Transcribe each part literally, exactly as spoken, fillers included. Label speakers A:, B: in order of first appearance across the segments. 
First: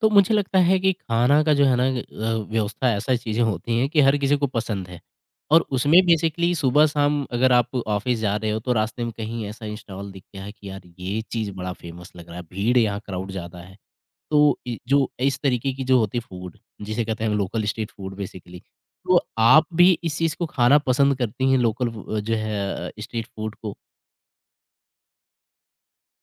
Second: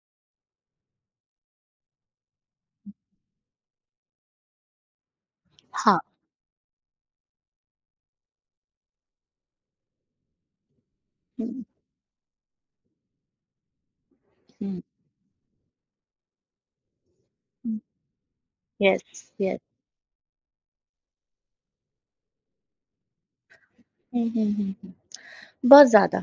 A: तो मुझे लगता है कि खाना का जो है ना अ, व्यवस्था ऐसा चीज़ें होती हैं कि हर किसी को पसंद है। और उसमें
B: हाँ।
A: बेसिकली सुबह शाम अगर आप ऑफिस जा रहे हो तो रास्ते में कहीं ऐसा इंस्टॉल दिख गया है कि यार ये चीज़
B: हुँ,
A: बड़ा फेमस लग रहा है, भीड़ है, यहाँ क्राउड ज़्यादा है। तो इ-
B: हुँ,
A: जो इस तरीके की जो होती फूड जिसे कहते हैं हम लोकल
B: हुँ।
A: Street food basically. तो
B: यस, यस।
A: आप भी इस चीज़ को खाना पसंद करती हैं लोकल जो है स्ट्रीट फूड को?
B: हुँ, हुँ, हुँ। बहुत ज़्यादा।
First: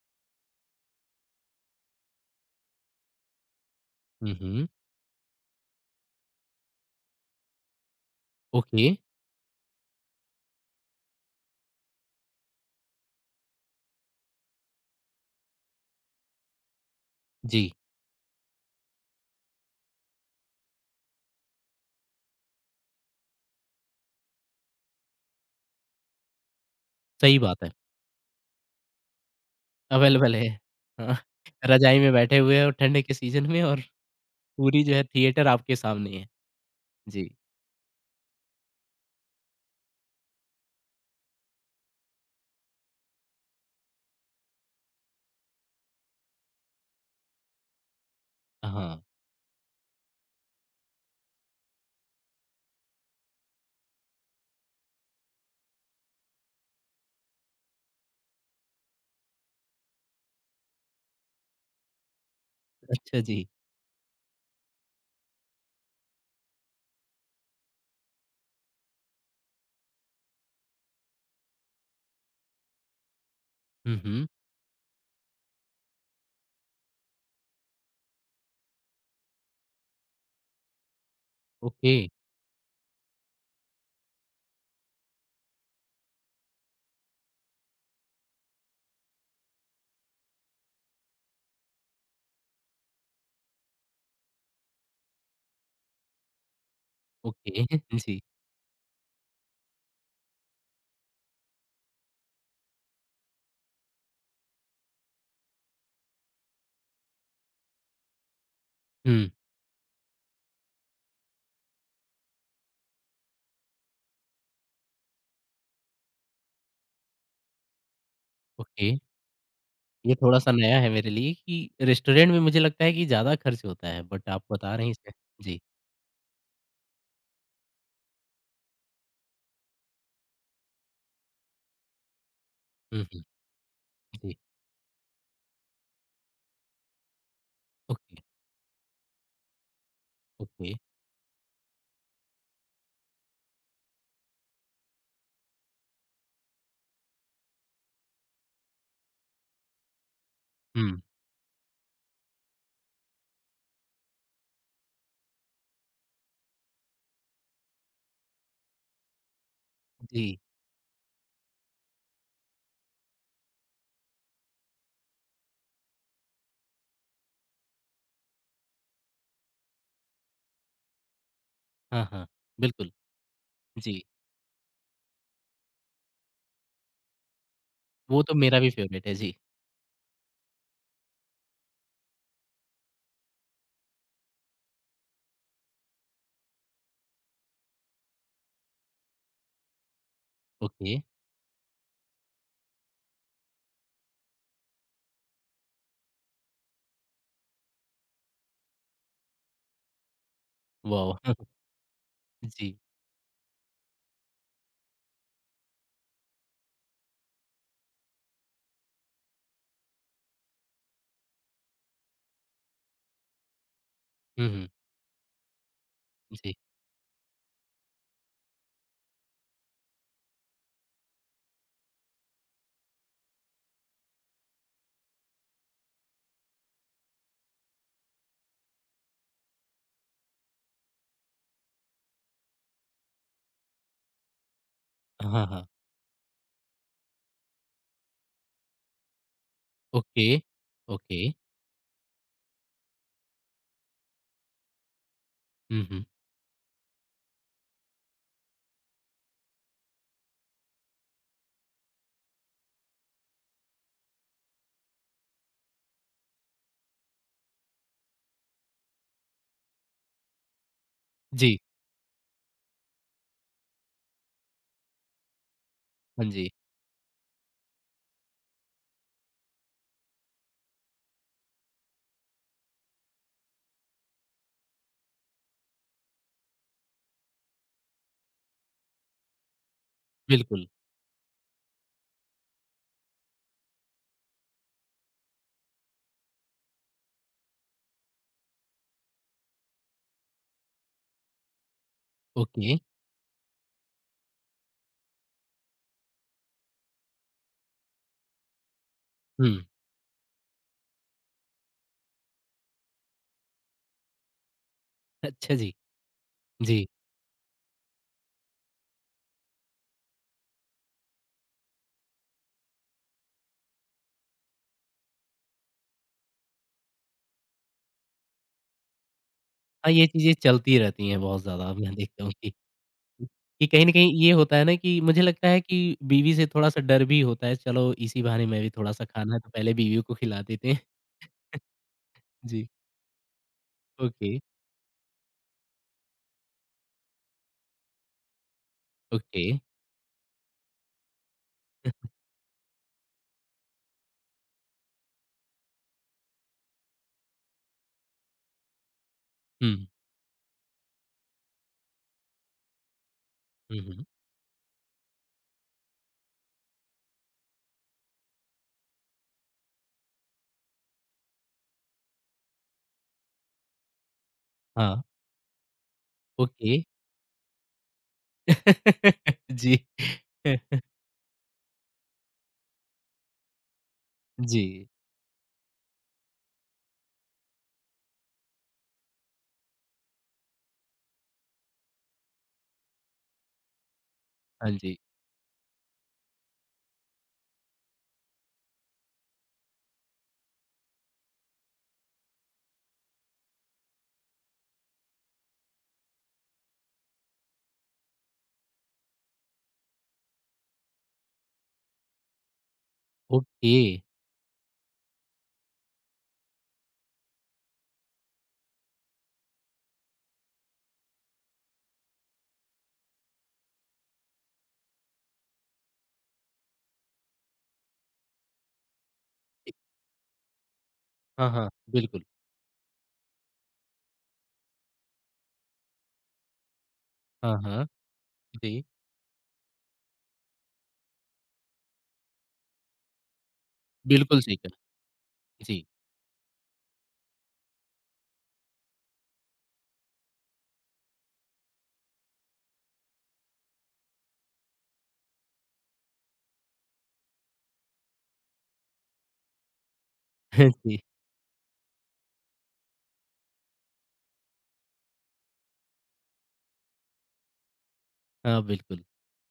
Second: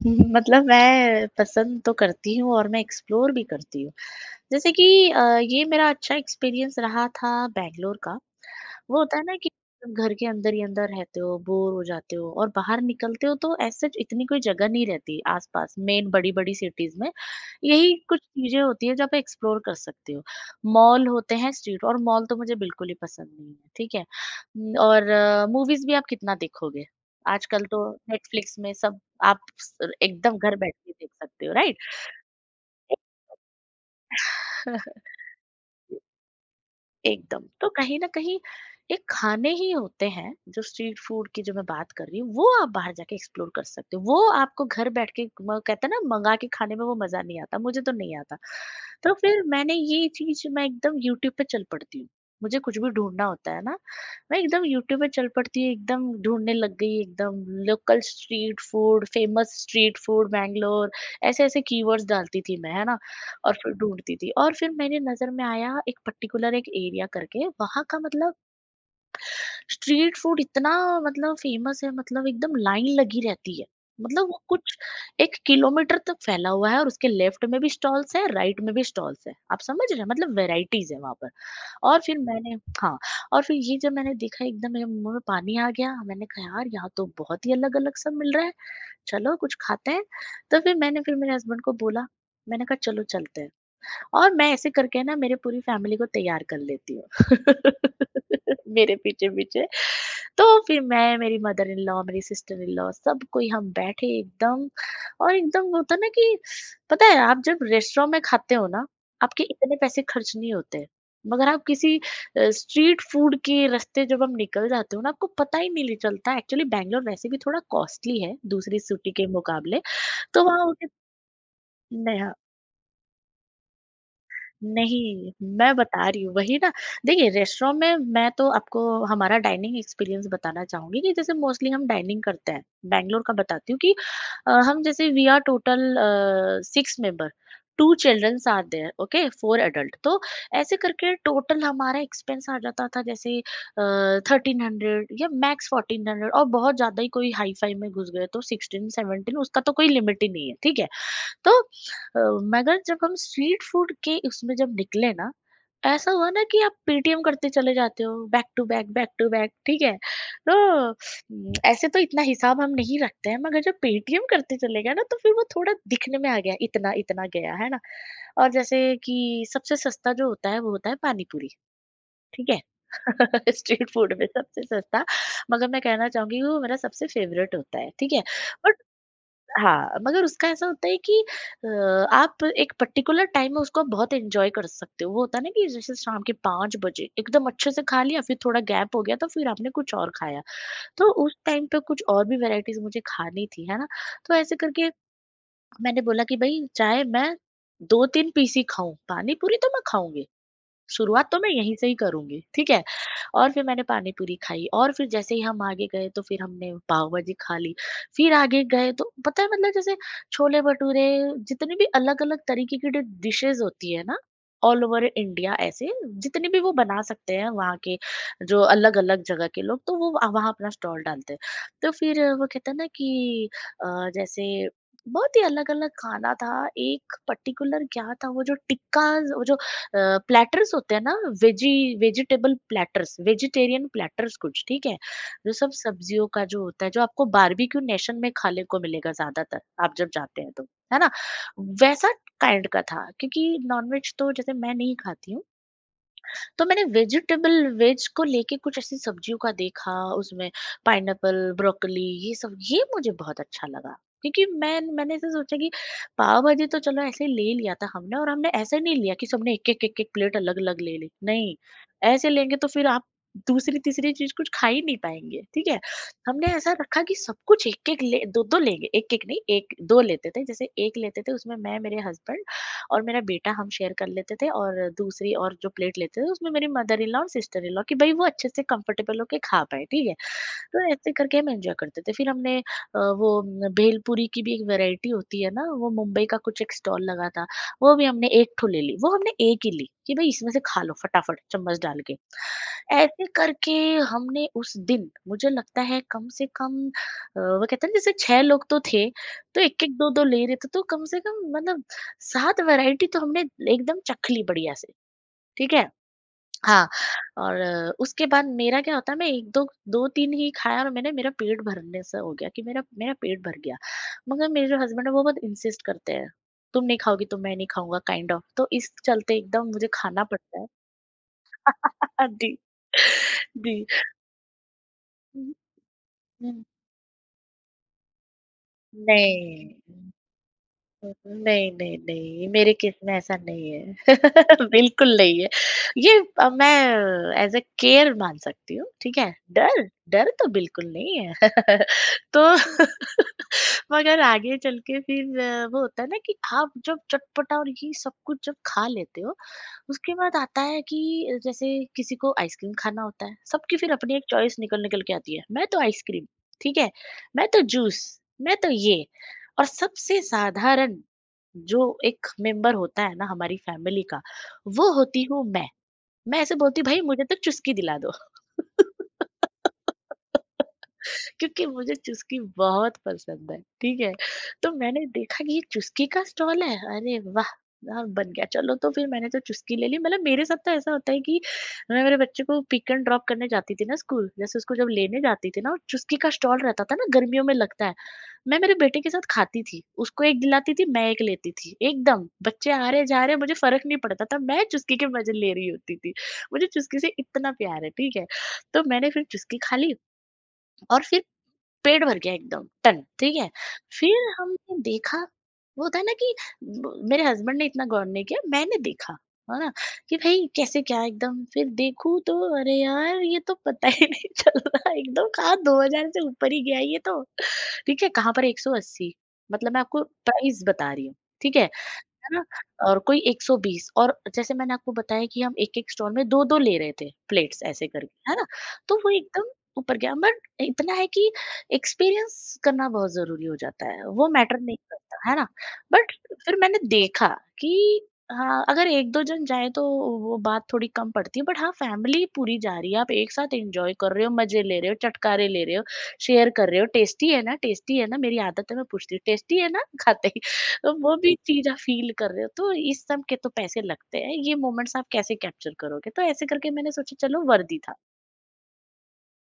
B: हुँ, हुँ, मतलब मैं पसंद तो करती हूँ और मैं एक्सप्लोर भी करती हूँ।
A: हम्म।
B: जैसे कि अ, ये मेरा अच्छा एक्सपीरियंस रहा था बैंगलोर का।
A: ओके।
B: वो होता है ना कि जब घर के अंदर ही अंदर रहते हो, बोर हो जाते हो और बाहर निकलते हो तो ऐसे इतनी कोई जगह नहीं रहती आसपास मेन बड़ी-बड़ी सिटीज में।
A: जी।
B: यही कुछ चीज़ें होती है जो आप एक्सप्लोर कर सकते हो। मॉल होते हैं स्ट्रीट और मॉल तो मुझे बिल्कुल ही पसंद नहीं है, ठीक है? उम, और मूवीज़ भी आप कितना देखोगे?
A: सही बात
B: आजकल
A: है।
B: तो नेटफ्लिक्स में सब आप स
A: अवेलेबल
B: एकदम
A: है।
B: घर बैठ के देख
A: हाँ,
B: सकते हो, राइट?
A: रज़ाई में बैठे हुए हैं और ठंड के सीज़न में और पूरी जो है थिएटर आपके सामने है। जी।
B: एकदम। तो कहीं न कहीं ये खाने ही होते हैं, जो स्ट्रीट फूड की जो मैं बात कर रही हूँ, वो आप बाहर जाके एक्सप्लोर कर सकते हो। वो आपको घर बैठ के म कहते हैं ना मँगा के खाने में वो मज़ा नहीं आता, मुझे तो नहीं आता।
A: हाँ,
B: तो फिर मैंने ये चीज़ मैं एकदम यूट्यूब पे चल पड़ती हूँ। मुझे कुछ भी ढूँढना होता है ना, मैं एकदम यूट्यूब पे चल पड़ती हूँ, एकदम ढूँढने लग गई एकदम local street food, famous street food Bangalore, ऐसे-ऐसे कीवर्ड्स डालती थी मैं, है ना?
A: अच्छा जी।
B: और फिर ढूँढती थी और फिर मेरे नज़र में आया एक पर्टिकुलर एक एरिया करके, वहाँ का मतलब स्ट्रीट फूड इतना मतलब फ़ेमस है, मतलब एकदम लाइन लगी रहती है।
A: हुँ, हुँ।
B: मतलब वो कुछ एक किलोमीटर तक फैला हुआ है और उसके लेफ्ट में भी स्टॉल्स हैं, राइट में भी स्टॉल्स हैं। आप समझ रहे हैं? मतलब वैराइटीज़ है वहाँ पर।
A: ओके,
B: और फिर मैंने, हाँ, और फिर ये जब मैंने देखा एकदम मेरे मुँह में पानी आ गया, मैंने कहा यार यहाँ तो बहुत ही अलग-अलग सब मिल रहा है, चलो कुछ खाते हैं। तो फिर मैंने फिर मेरे हस्बैंड को बोला, मैंने कहा चलो चलते हैं। और मैं ऐसे करके ना मेरे पूरी फैमिली को तैयार कर लेती हूँ
A: ओके। जी।
B: मेरे पीछे-पीछे। तो फिर मैं, मेरी मदर इन लॉ, मेरी सिस्टर इन लॉ सब कोई हम बैठे एकदम। और एकदम वो होता है ना कि पता है आप जब रेस्टोरेंट में खाते हो ना,
A: हुँ,
B: आपके इतने पैसे खर्च नहीं होते। मगर आप किसी अ, स्ट्रीट फूड के रास्ते जब हम निकल जाते हो ना, आपको पता ही नहीं चलता। एक्चुअली बैंगलोर वैसे भी थोड़ा कॉस्टली है दूसरी
A: ओके।
B: सिटी के मुकाबले।
A: ये
B: तो
A: थोड़ा-सा
B: वहाँ
A: नया
B: उन्हें,
A: है मेरे लिए कि रेस्टोरेंट
B: नया,
A: में मुझे लगता है कि ज़्यादा खर्च होता है, बट आप बता रहे हैं इसमें।
B: नहीं,
A: जी।
B: मैं बता रही हूँ, वही ना। देखिए, रेस्टोरेंट में मैं तो आपको हमारा डाइनिंग एक्सपीरियंस बताना चाहूँगी कि जैसे मोस्टली हम डाइनिंग करते हैं।
A: हुँ, हुँ।
B: बैंगलोर का बताती हूँ कि
A: जी।
B: अ, हम जैसे we are total uh, six member, two
A: okay,
B: childrens are there, okay, four adult. तो
A: ओके।
B: ऐसे करके टोटल हमारा एक्सपेंस आ जाता था जैसे अ, तेरह सौ या मैक्स चौदह सौ, और बहुत ज़्यादा ही कोई हाई-फाई में घुस गए तो सिक्सटीन, सेवनटीन, उसका तो कोई लिमिट ही नहीं है, ठीक है?
A: हुँ,
B: तो अ, मगर जब हम स्ट्रीट फूड के उसमें जब निकले ना, ऐसा हुआ ना कि आप पेटीएम करते चले जाते हो, back to back, back to back, ठीक है?
A: जी।
B: तो उम, ऐसे तो इतना हिसाब हम नहीं रखते हैं, मगर जब पेटीएम करते चले गए ना, तो फिर वो थोड़ा दिखने में आ गया, इतना-इतना गया, है ना? और जैसे कि सबसे सस्ता जो होता है, वो होता है पानी पूरी,
A: हाँ, हाँ।
B: ठीक है?
A: बिल्कुल,
B: स्ट्रीट
A: जी।
B: फूड में सबसे सस्ता। मगर मैं कहना चाहूँगी वो मेरा सबसे फ़ेवरेट होता है, ठीक
A: वो
B: है?
A: तो मेरा भी
B: बट
A: फ़ेवरेट है। जी।
B: हाँ, मगर उसका ऐसा होता है कि अ, आप एक पर्टिकुलर टाइम में उसको आप बहुत एन्जॉय कर सकते हो। वो होता है ना कि जैसे शाम के पाँच बजे एकदम अच्छे से खा लिया, फिर थोड़ा गैप हो गया तो फिर आपने कुछ और खाया।
A: ओके,
B: तो उस टाइम पे कुछ और भी वैराइटीज़ मुझे खानी थी, है ना? तो ऐसे करके मैंने बोला कि भई चाहे मैं दो तीन पीस ही खाऊँ, पानी पूरी तो मैं खाऊँगी।
A: वॉव!
B: शुरुआत तो मैं यहीं से ही करूँगी, ठीक
A: जी।
B: है? और फिर मैंने पानी पूरी खाई और फिर जैसे ही हम आगे गए तो फिर हमने पाव भाजी खा ली। फिर आगे गए तो पता है मतलब जैसे छोले-भटूरे, जितनी भी अलग-अलग तरीके की डि डिशेज़ होती है ना,
A: हुँ, हुँ।
B: ऑल ओवर इंडिया, ऐसे जितने
A: जी।
B: भी वो बना सकते हैं वहाँ के, जो अलग-अलग जगह के लोग, तो वो अ, वहाँ अपना स्टॉल डालते हैं। तो फिर वो कहते हैं ना कि अ, जैसे बहुत ही अलग-अलग खाना था, एक पर्टिकुलर क्या था वो जो टिक्का, वो जो प्लैटर्स होते हैं ना, veggie, vegetable platters, vegetarian platters कुछ, ठीक है,
A: हाँ,
B: जो
A: हाँ।
B: सब सब्जियों का जो होता है, जो आपको बारबेक्यू नेशन में खाने को मिलेगा ज्यादातर आप जब
A: ओके,
B: जाते हैं तो, है ना,
A: ओके।
B: वैसा काइंड का था। क्योंकि नॉनवेज तो जैसे मैं नहीं खाती हूँ,
A: हुँ, हुँ।
B: तो मैंने वेजिटेबल, वेज को लेके कुछ ऐसी सब्जियों का देखा उसमें पाइनएप्पल, ब्रोकली, ये सब, ये मुझे बहुत अच्छा लगा। क्योंकि मैं मैंने ऐसे सोचा कि पाव भाजी तो चलो ऐसे ही ले लिया था हमने। और हमने ऐसे नहीं लिया कि सबने एक एक एक एक प्लेट अलग अलग ले ली, नहीं,
A: जी।
B: ऐसे लेंगे तो फिर आप दूसरी तीसरी चीज कुछ खा ही नहीं पाएंगे, ठीक है?
A: हाँ
B: हमने
A: जी,
B: ऐसा रखा कि सब कुछ एक एक ले, दो दो लेंगे, एक एक नहीं, एक दो लेते थे। जैसे एक लेते थे उसमें मैं, मेरे हस्बैंड और मेरा बेटा हम शेयर कर लेते थे, और दूसरी और जो प्लेट लेते थे उसमें मेरी मदर इन लॉ और सिस्टर इन लॉ, कि भाई वो अच्छे से कंफर्टेबल होके खा पाए, ठीक है?
A: बिल्कुल।
B: तो ऐसे करके हम एंजॉय करते थे। फिर हमने अ, वो न, भेलपुरी की भी एक वेराइटी होती है ना, वो मुंबई का कुछ एक स्टॉल लगा था, वो भी हमने एक ठो ले ली। वो हमने एक ही ली कि भाई इसमें से खा लो फटाफट चम्मच डाल के।
A: ओके।
B: ऐसे करके हमने उस दिन, मुझे लगता है कम से कम अ, वो कहते हैं ना, जैसे छह लोग तो थे,
A: हुँ।
B: तो एक एक दो दो ले रहे थे, तो कम से कम मतलब सात वैरायटी तो हमने एकदम चख ली बढ़िया से,
A: अच्छा जी।
B: ठीक है?
A: जी।
B: हाँ, और अ, उसके बाद मेरा क्या होता है, मैं एक दो दो तीन ही खाया और मैंने, मेरा पेट भरने सा हो गया, कि मेरा मेरा पेट भर गया। मगर मेरे जो हस्बैंड है वो बहुत इंसिस्ट करते हैं, तुम नहीं खाओगी तो मैं नहीं खाऊँगा काइंड ऑफ, तो इस चलते एकदम मुझे
A: हाँ, ये
B: खाना
A: चीज़ें
B: पड़ता है।
A: चलती रहती हैं बहुत ज़्यादा। मैं देखता हूँ कि
B: जी,
A: कि कहीं
B: जी।
A: न कहीं ये होता है ना कि मुझे लगता
B: हुँ,
A: है कि बीवी से
B: हुँ।
A: थोड़ा-सा डर भी होता है, चलो इसी बहाने मैं भी थोड़ा-सा खाना है तो पहले
B: नहीं।
A: बीवी को खिला देते हैं।
B: नहीं, नहीं, नहीं,
A: जी।
B: मेरे केस में ऐसा नहीं है।
A: ओके,
B: बिल्कुल नहीं है। ये अ, मैं ऐज़ अ केयर मान सकती हूँ, ठीक है?
A: ओके।
B: डर डर तो बिल्कुल नहीं है। तो मगर आगे चल के फिर अ, वो होता है ना कि आप जब चटपटा और ये सब कुछ जब खा लेते हो,
A: हुँ,
B: उसके बाद आता है कि जैसे किसी को आइसक्रीम खाना होता है, सबकी
A: हुँ,
B: फिर
A: हुँ।
B: अपनी एक चॉइस निकल निकल के आती है। मैं तो आइसक्रीम, ठीक है, मैं तो जूस, मैं तो ये। और सबसे साधारण जो एक मेंबर होता है ना हमारी फैमिली का, वो
A: हाँ,
B: होती हूँ मैं। मैं ऐसे
A: ओके।
B: बोलती हूँ भाई मुझे तो चुस्की दिला दो,
A: जी।
B: क्योंकि मुझे चुस्की बहुत पसंद है, ठीक है?
A: जी।
B: तो मैंने देखा कि ये चुस्की का स्टॉल है, अरे वाह! हाँ, बन गया, चलो, तो फिर मैंने तो चुस्की ले ली। मतलब मेरे साथ तो ऐसा होता है कि मैं मेरे बच्चे को पिक एंड ड्रॉप करने जाती थी ना स्कूल, जैसे
A: हाँ
B: उसको जब
A: जी।
B: लेने जाती थी ना, और चुस्की का स्टॉल रहता था ना, गर्मियों में लगता है, मैं मेरे बेटे के साथ खाती थी, उसको एक दिलाती थी, मैं एक लेती थी, एकदम बच्चे आ रहे जा रहे मुझे फ़र्क नहीं पड़ता था, मैं चुस्की के मज़े ले रही होती थी, मुझे चुस्की से इतना प्यार है, ठीक है? तो मैंने फिर चुस्की खा ली। और फिर पेट भर गया एकदम टन, ठीक है?
A: ओके।
B: फिर हमने देखा, वो होता है ना कि ब- मेरे हस्बैंड ने इतना गौर नहीं किया, मैंने देखा, है ना, कि भाई कैसे क्या, एकदम फिर देखूं तो अरे यार ये तो पता ही नहीं चल रहा एकदम, कहाँ दो हजार से ऊपर ही गया ये तो, ठीक है, कहाँ पर एक सौ अस्सी, मतलब मैं आपको प्राइस बता रही हूँ,
A: हाँ,
B: ठीक है
A: हाँ,
B: है
A: बिल्कुल।
B: ना? और कोई एक सौ बीस, और जैसे मैंने आपको बताया कि हम एक-एक स्टॉल में दो दो ले रहे थे
A: हाँ,
B: प्लेट्स ऐसे
A: हाँ।
B: करके, है ना?
A: जी,
B: तो वो एकदम ऊपर गया, बट इतना है कि एक्सपीरियंस करना बहुत ज़रूरी हो जाता है, वो
A: बिल्कुल सही
B: मैटर
A: कहा।
B: नहीं करता, है ना?
A: जी।
B: बट फिर मैंने देखा कि हाँ, अगर एक दो जन जाएँ तो वो बात थोड़ी कम पड़ती है, बट हाँ, फैमिली पूरी जा रही है, आप एक साथ एन्जॉय कर रहे हो, मज़े ले रहे हो, चटकारे ले रहे हो, शेयर कर रहे हो, टेस्टी है ना, टेस्टी है ना? मेरी आदत है मैं पूछती हूँ, टेस्टी है ना? खाते ही तो
A: जी।
B: वो भी चीज़ आप फ़ील कर रहे हो, तो इस सब के तो पैसे लगते हैं, ये मोमेंट्स आप कैसे कैप्चर करोगे? तो ऐसे करके मैंने सोचा चलो वर्दी था।
A: हाँ, बिल्कुल।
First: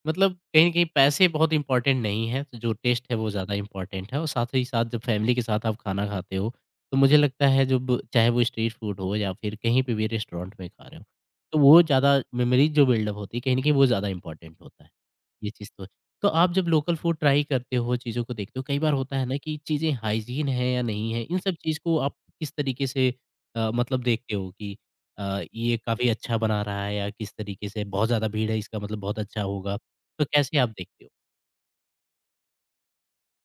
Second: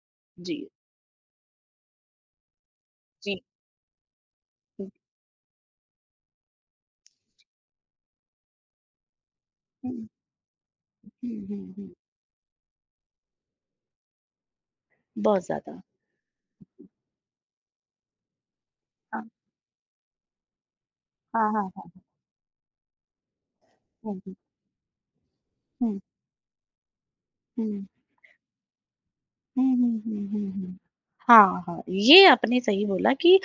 A: मतलब कहीं
B: जी,
A: न कहीं पैसे बहुत इम्पोर्टेंट नहीं हैं, तो जो टेस्ट है वो
B: जी।
A: ज़्यादा इम्पोर्टेंट है। और साथ ही साथ
B: हुँ,
A: जब फैमिली के साथ आप खाना खाते हो, तो मुझे लगता है जब चाहे वो स्ट्रीट फूड हो या फिर कहीं पे भी
B: हुँ,
A: रेस्टोरेंट में खा रहे हो,
B: हुँ,
A: तो
B: हुँ,
A: वो
B: हुँ।
A: ज़्यादा मेमोरीज़ जो बिल्डअप होती है, कहीं न कहीं वो ज़्यादा इम्पोर्टेंट होता है।
B: बहुत
A: ये चीज़
B: ज़्यादा।
A: तो है। तो आप जब लोकल फूड ट्राई करते हो, चीज़ों को देखते हो, कई बार होता
B: हाँ।
A: है ना कि चीज़ें हाइजीन है या नहीं है, इन
B: हाँ,
A: सब
B: हाँ,
A: चीज़ को
B: हाँ।
A: आप किस तरीके से अ, मतलब
B: हुँ,
A: देखते
B: हुँ।
A: हो कि अ, ये
B: हुँ,
A: काफ़ी अच्छा बना रहा है या किस तरीके से
B: हुँ।
A: बहुत ज़्यादा भीड़ है इसका मतलब बहुत अच्छा
B: हुँ,
A: होगा,
B: हुँ,
A: तो
B: हुँ, हुँ,
A: कैसे आप
B: हुँ।
A: देखते हो?
B: हाँ, हाँ, ये आपने सही बोला कि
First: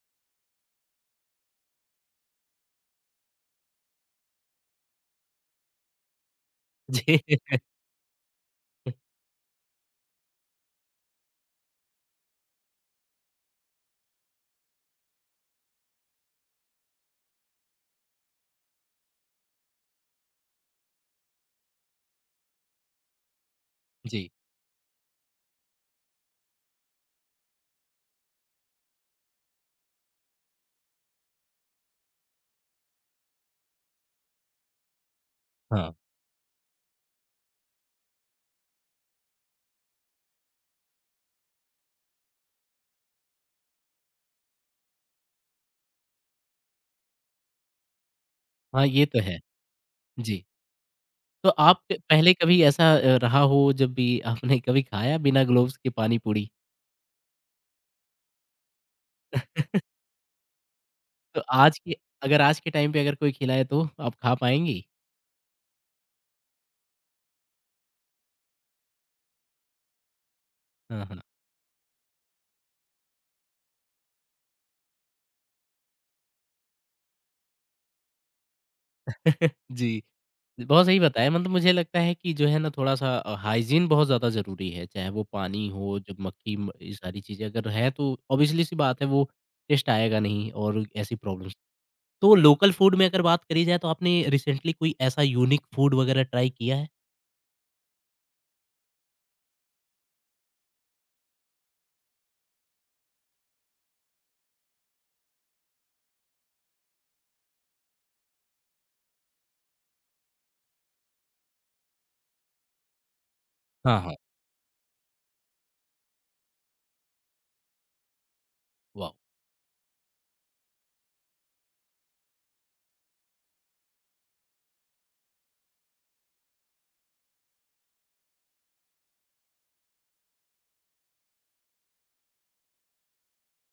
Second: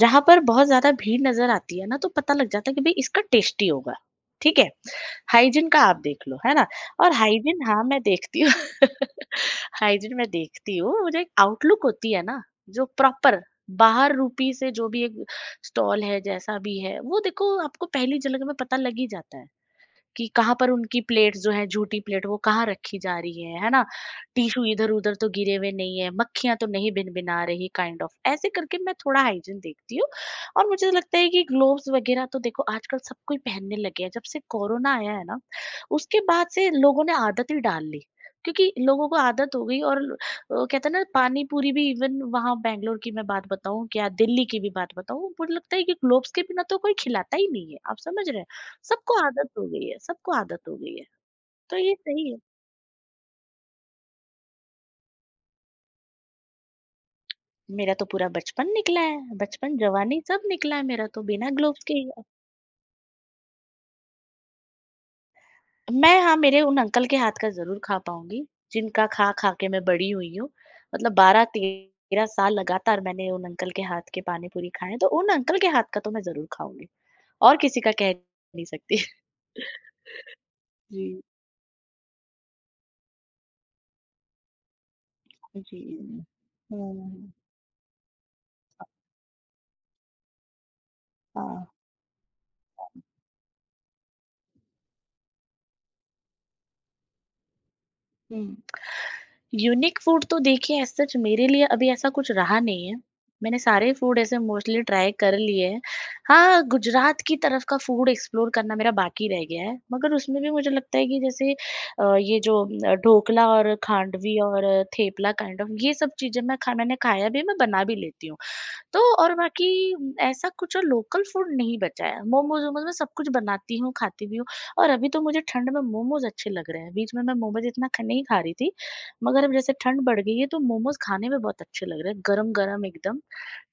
B: जहाँ पर बहुत ज़्यादा भीड़ नज़र आती है ना, तो पता लग जाता है कि भई इसका टेस्टी होगा, ठीक है? हाइजीन का आप देख लो, है ना? और
A: जी,
B: हाइजीन हाँ, मैं देखती हूँ। हाइजीन मैं देखती हूँ, मुझे एक आउटलुक होती है ना, जो प्रॉपर बाहर रूपी से जो भी एक स्टॉल है, जैसा भी है, वो देखो आपको पहली झलक में पता लग ही जाता है। कि कहाँ पर उनकी प्लेट जो है झूठी प्लेट वो कहाँ रखी जा रही है, है ना?
A: जी।
B: टिश्यू इधर-उधर तो गिरे हुए नहीं है, मक्खियाँ तो नहीं भिनभिना रही काइंड ऑफ ऐसे करके मैं थोड़ा हाइजीन देखती हूँ। और मुझे तो लगता है कि ग्लोव्स वगैरह तो देखो आजकल सब कोई पहनने लगे हैं। जब से कोरोना आया है ना,
A: हाँ,
B: उसके बाद से लोगों ने आदत ही डाल ली। क्योंकि लोगों को आदत हो गई और अ, कहते हैं ना पानी पूरी भी इवन वहाँ बैंगलोर की मैं बात बताऊँ, क्या दिल्ली की भी बात बताऊँ, मुझे लगता है कि ग्लोव्स के बिना तो कोई खिलाता ही नहीं है। आप समझ रहे हैं?
A: हाँ, ये तो
B: सबको
A: है।
B: आदत हो गई है, सबको
A: जी,
B: आदत हो गई है,
A: तो
B: तो
A: आप प
B: ये सही
A: पहले
B: है।
A: कभी ऐसा अ, रहा हो जब भी आपने कभी खाया बिना ग्लोव्स के पानी-पूरी?
B: मेरा तो पूरा बचपन निकला है, बचपन, जवानी सब निकला है मेरा तो
A: तो
B: बिना
A: आज
B: ग्लोव्स
A: के
B: के ही।
A: अगर आज के टाइम पे अगर कोई खिलाए तो आप खा पाएँगी?
B: मैं हाँ, मेरे उन अंकल के हाथ का ज़रूर खा पाऊँगी, जिनका खा-खा के मैं बड़ी हुई हूँ।
A: हाँ,
B: मतलब
A: हाँ।
B: बारह तेरह साल लगातार मैंने उन अंकल के हाथ के पानी-पूरी खाए हैं, तो उन अंकल के हाथ का तो मैं ज़रूर खाऊँगी और किसी का कह नहीं सकती।
A: जी। बहुत सही
B: जी,
A: बताया। मतलब मुझे लगता है कि जो है ना थोड़ा-सा अ, हाइजीन बहुत ज़्यादा ज़रूरी है, चाहे वो पानी
B: जी।
A: हो, जब मक्खी म ये सारी
B: हुँ,
A: चीज़ें अगर है तो ऑब्वियसली सी बात है वो टेस्ट आएगा नहीं और ऐसी प्रॉब्लम्स।
B: हाँ,
A: तो लोकल फूड
B: हाँ।
A: में अगर बात करी जाए तो आपने रिसेंटली कोई ऐसा यूनिक फूड वगैरह ट्राई किया है?
B: हुँ। यूनिक फूड तो देखिए एज सच मेरे लिए अभी ऐसा कुछ रहा नहीं है। मैंने सारे फूड ऐसे मोस्टली ट्राई कर लिए हैं। हाँ, गुजरात की तरफ का फूड एक्सप्लोर करना मेरा बाकी रह गया है, मगर उसमें भी मुझे लगता है कि जैसे अ, ये जो अ, ढोकला और
A: हाँ, हाँ।
B: खांडवी और थेपला काइंड ऑफ ये सब चीज़ें मैं खा मैंने खाया भी है, मैं बना भी लेती हूँ। तो
A: वाह!
B: और बाकी ऐसा कुछ लोकल फूड नहीं बचा है। मोमोज़-वोमोज़ मैं सब कुछ बनाती हूँ, खाती भी हूँ और अभी तो मुझे ठंड में मोमोज़ अच्छे लग रहे हैं। बीच में मैं मोमोज़ इतना ख नहीं खा रही थी, मगर अब जैसे ठंड बढ़ गई है तो मोमोज़ खाने में बहुत अच्छे लग रहे हैं। गरम-गरम एकदम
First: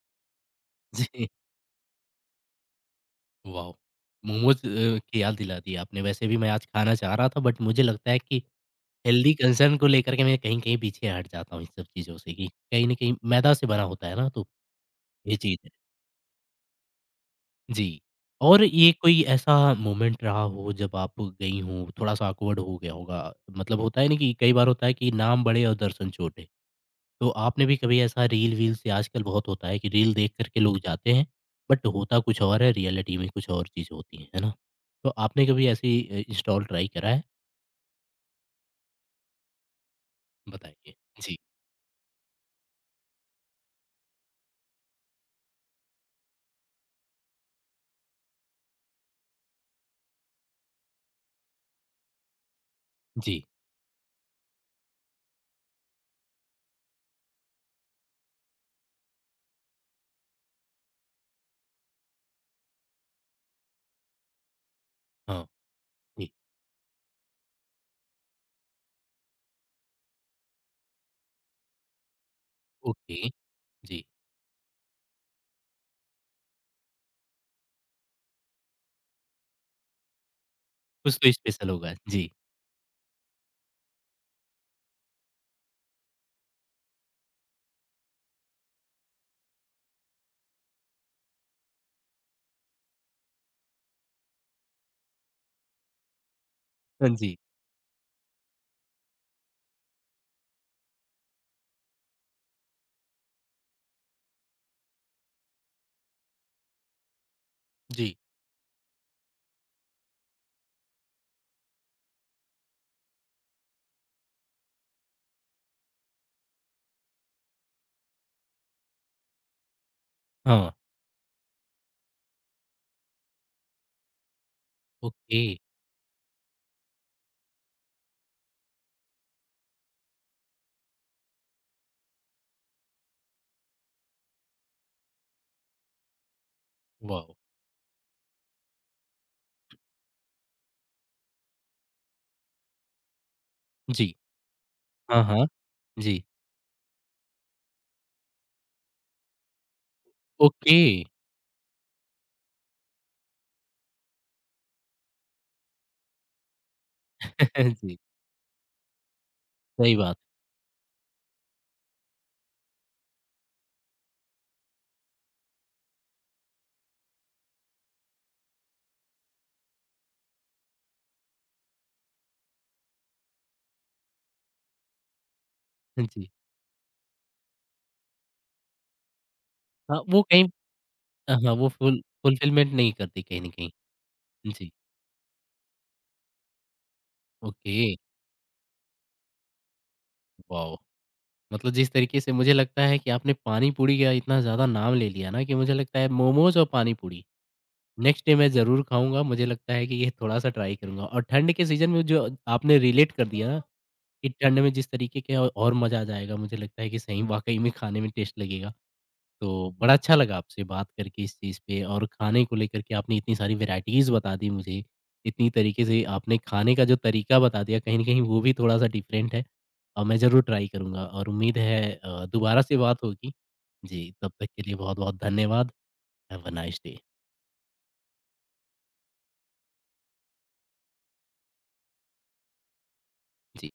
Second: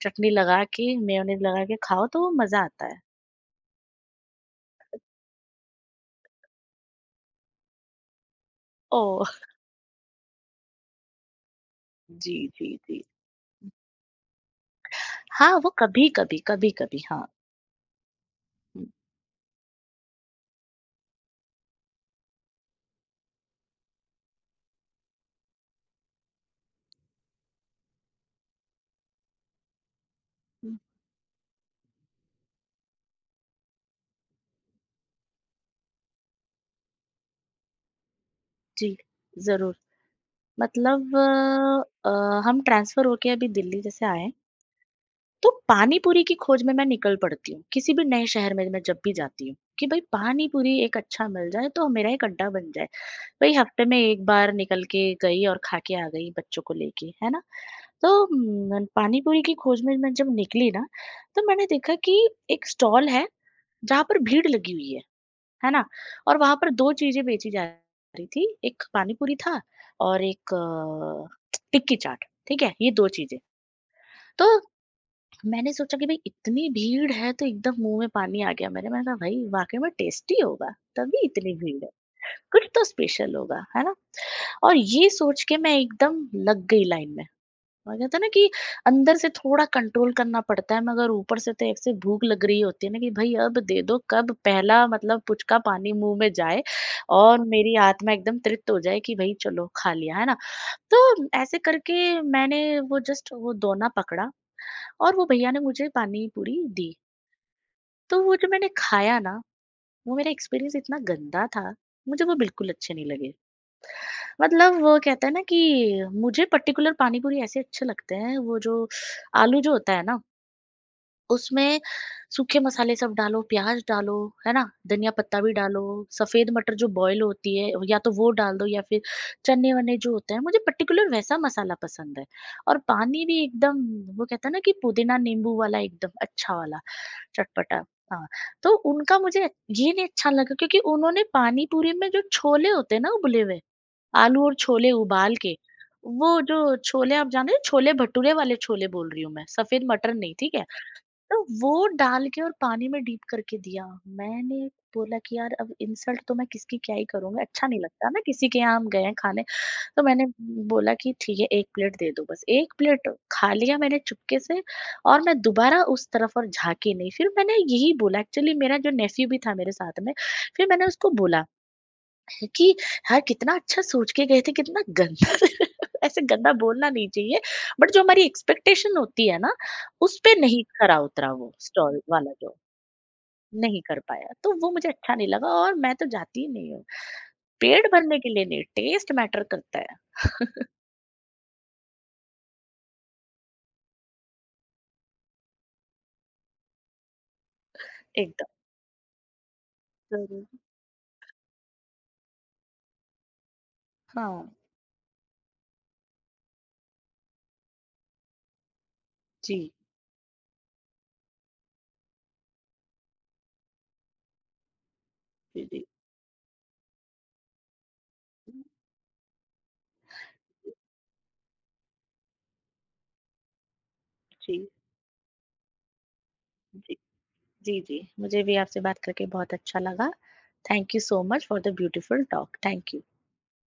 B: चटनी लगा के,
A: जी,
B: मेयोनेज़ लगा के खाओ तो मज़ा आता है।
A: वाओ! मोमोज़ अ, की याद दिला दी आपने, वैसे भी मैं आज खाना चाह रहा था बट मुझे लगता है कि
B: ओह!
A: हेल्दी कंसर्न को लेकर के मैं कहीं-कहीं पीछे हट जाता हूँ इन सब चीज़ों से
B: जी,
A: कि
B: जी,
A: कहीं न
B: जी।
A: कहीं मैदा से बना होता है ना तो ये
B: हाँ,
A: चीज़
B: वो
A: है।
B: कभी-कभी, कभी-कभी हाँ।
A: जी। और
B: हुँ,
A: ये कोई ऐसा मोमेंट रहा हो जब आप गई हों, थोड़ा-सा ऑकवर्ड हो गया होगा? मतलब होता है ना कि कई बार होता है कि नाम बड़े और दर्शन छोटे। तो आपने भी कभी ऐसा रील-वील से आजकल बहुत होता है कि रील देख कर के
B: हुँ,
A: लोग जाते हैं, बट होता कुछ और है, रियलिटी में कुछ और चीज़ होती है, है ना? तो आपने कभी ऐसी अ, इंस्टॉल ट्राई करा है?
B: जी, ज़रूर।
A: बताइए।
B: मतलब अ,
A: जी,
B: अ, हम ट्रांसफ़र होके अभी दिल्ली जैसे आए हैं तो पानी पूरी की खोज में मैं निकल पड़ती हूँ किसी भी नए शहर में मैं जब भी जाती हूँ कि भाई पानी पूरी एक अच्छा मिल जाए तो मेरा एक अड्डा बन जाए
A: जी,
B: भाई हफ्ते में एक बार निकल के गई और खा के आ गई बच्चों को लेके है ना। तो हम्म, पानी पूरी की खोज में मैं जब निकली ना तो मैंने देखा कि एक स्टॉल है जहां पर भीड़ लगी हुई है
A: हाँ,
B: है ना।
A: जी,
B: और वहां पर दो चीजें बेची जा रही थी, एक पानी पूरी था और एक अ, टिक्की चाट, ठीक है ये दो
A: ओके,
B: चीजें।
A: जी।
B: तो मैंने सोचा कि भाई इतनी भीड़ है तो एकदम मुंह में पानी आ गया मेरे, मैंने कहा भाई वाकई में टेस्टी होगा
A: कुछ
B: तभी
A: तो
B: इतनी
A: स्पेशल
B: भीड़ है,
A: होगा। जी,
B: कुछ तो स्पेशल होगा, है ना। और ये सोच के मैं एकदम लग गई लाइन में। मैं कहते हैं ना कि अंदर से थोड़ा कंट्रोल करना पड़ता है मगर ऊपर से तो एक से भूख लग रही होती है ना कि भाई अब दे दो, कब पहला मतलब पुचका पानी मुंह में जाए
A: हाँ जी,
B: और मेरी आत्मा एकदम तृप्त हो जाए कि भाई चलो खा लिया, है ना। तो ऐसे करके मैंने वो जस्ट वो दोना पकड़ा और वो भैया ने मुझे पानी पूरी दी।
A: जी,
B: तो वो जो मैंने खाया ना, वो मेरा एक्सपीरियंस इतना गंदा था, मुझे वो बिल्कुल अच्छे नहीं लगे। मतलब वो कहते हैं ना कि मुझे पर्टिकुलर पानी पूरी ऐसे अच्छे लगते हैं, वो जो आलू जो होता है ना,
A: हाँ,
B: उसमें सूखे मसाले सब डालो, प्याज़ डालो, है ना? धनिया पत्ता
A: ओके,
B: भी डालो, सफ़ेद मटर जो बॉयल होती है या तो वो डाल दो या फिर चने-वने जो होते हैं, मुझे पर्टिकुलर वैसा मसाला पसंद है। और पानी भी एकदम, वो कहते हैं ना कि पुदीना नींबू वाला एकदम अच्छा वाला,
A: वॉव!
B: चटपटा। हाँ, तो उनका मुझे ये नहीं अच्छा लगा क्योंकि उन्होंने पानी पूरी में जो छोले होते हैं ना उबले हुए,
A: जी,
B: आलू और छोले
A: हाँ,
B: उबाल
A: हाँ,
B: के,
A: जी।
B: वो जो छोले आप जान रहे हो छोले भटूरे वाले छोले बोल रही हूँ मैं, सफ़ेद मटर नहीं, ठीक है?
A: ओके।
B: तो वो डाल के और पानी में डीप करके दिया। मैंने बोला कि यार अब इंसल्ट तो मैं किसकी क्या ही करूँगा, अच्छा नहीं
A: जी,
B: लगता ना किसी के यहाँ हम गए हैं खाने।
A: सही
B: तो
A: बात।
B: मैंने बोला कि ठीक है एक प्लेट दे दो बस, एक प्लेट खा लिया मैंने चुपके से और मैं दोबारा उस तरफ और झाँकी नहीं। फिर मैंने यही बोला एक्चुअली मेरा जो नेफ़्यू भी था मेरे साथ में, फिर मैंने उसको बोला क्योंकि यार कितना अच्छा सोच के गए थे, कितना गंदा ऐसे
A: जी,
B: गंदा बोलना नहीं चाहिए, बट जो हमारी एक्सपेक्टेशन होती है ना,
A: हाँ,
B: उस
A: वो
B: पे
A: कहीं।
B: नहीं खरा उतरा वो
A: हाँ, वो फुल
B: स्टॉल वाला जो,
A: फुलफिलमेंट नहीं करती कहीं न कहीं।
B: नहीं कर पाया। तो
A: जी,
B: वो मुझे अच्छा नहीं लगा और मैं तो जाती ही नहीं हूँ। पेट
A: ओके,
B: भरने के लिए नहीं, टेस्ट मैटर करता है,
A: वॉव! मतलब जिस तरीके से मुझे लगता है कि आपने पानी पूरी का इतना ज़्यादा नाम ले लिया ना कि मुझे लगता है मोमोज़ और पानी पूरी, नेक्स्ट डे
B: एकदम।
A: मैं ज़रूर खाऊँगा। मुझे लगता है कि ये
B: ज़रूर,
A: थोड़ा-सा ट्राई करूँगा और ठंड के सीज़न में जो आपने रिलेट कर दिया ना कि
B: हाँ,
A: ठंड में जिस तरीके के और और मज़ा आ जाएगा, मुझे लगता है कि सही वाक़ई में खाने में टेस्ट लगेगा। तो
B: जी,
A: बड़ा अच्छा लगा आपसे बात करके इस चीज़ पे और खाने को लेकर के आपने इतनी सारी वैराइटीज़ बता दी मुझे। इतनी
B: जी,
A: तरीके
B: जी।
A: से आपने खाने का जो तरीका बता दिया कहीं न कहीं वो भी थोड़ा-सा डिफ़रेंट है और मैं ज़रूर ट्राई करूँगा और उम्मीद है अ, दोबारा से बात होगी। जी, तब तक
B: जी,
A: के लिए बहुत-बहुत धन्यवाद। हैव अ नाइस
B: जी,
A: डे।
B: जी, जी। मुझे भी आपसे बात करके बहुत अच्छा लगा। Thank you so much for the beautiful talk. Thank you.
A: Ji.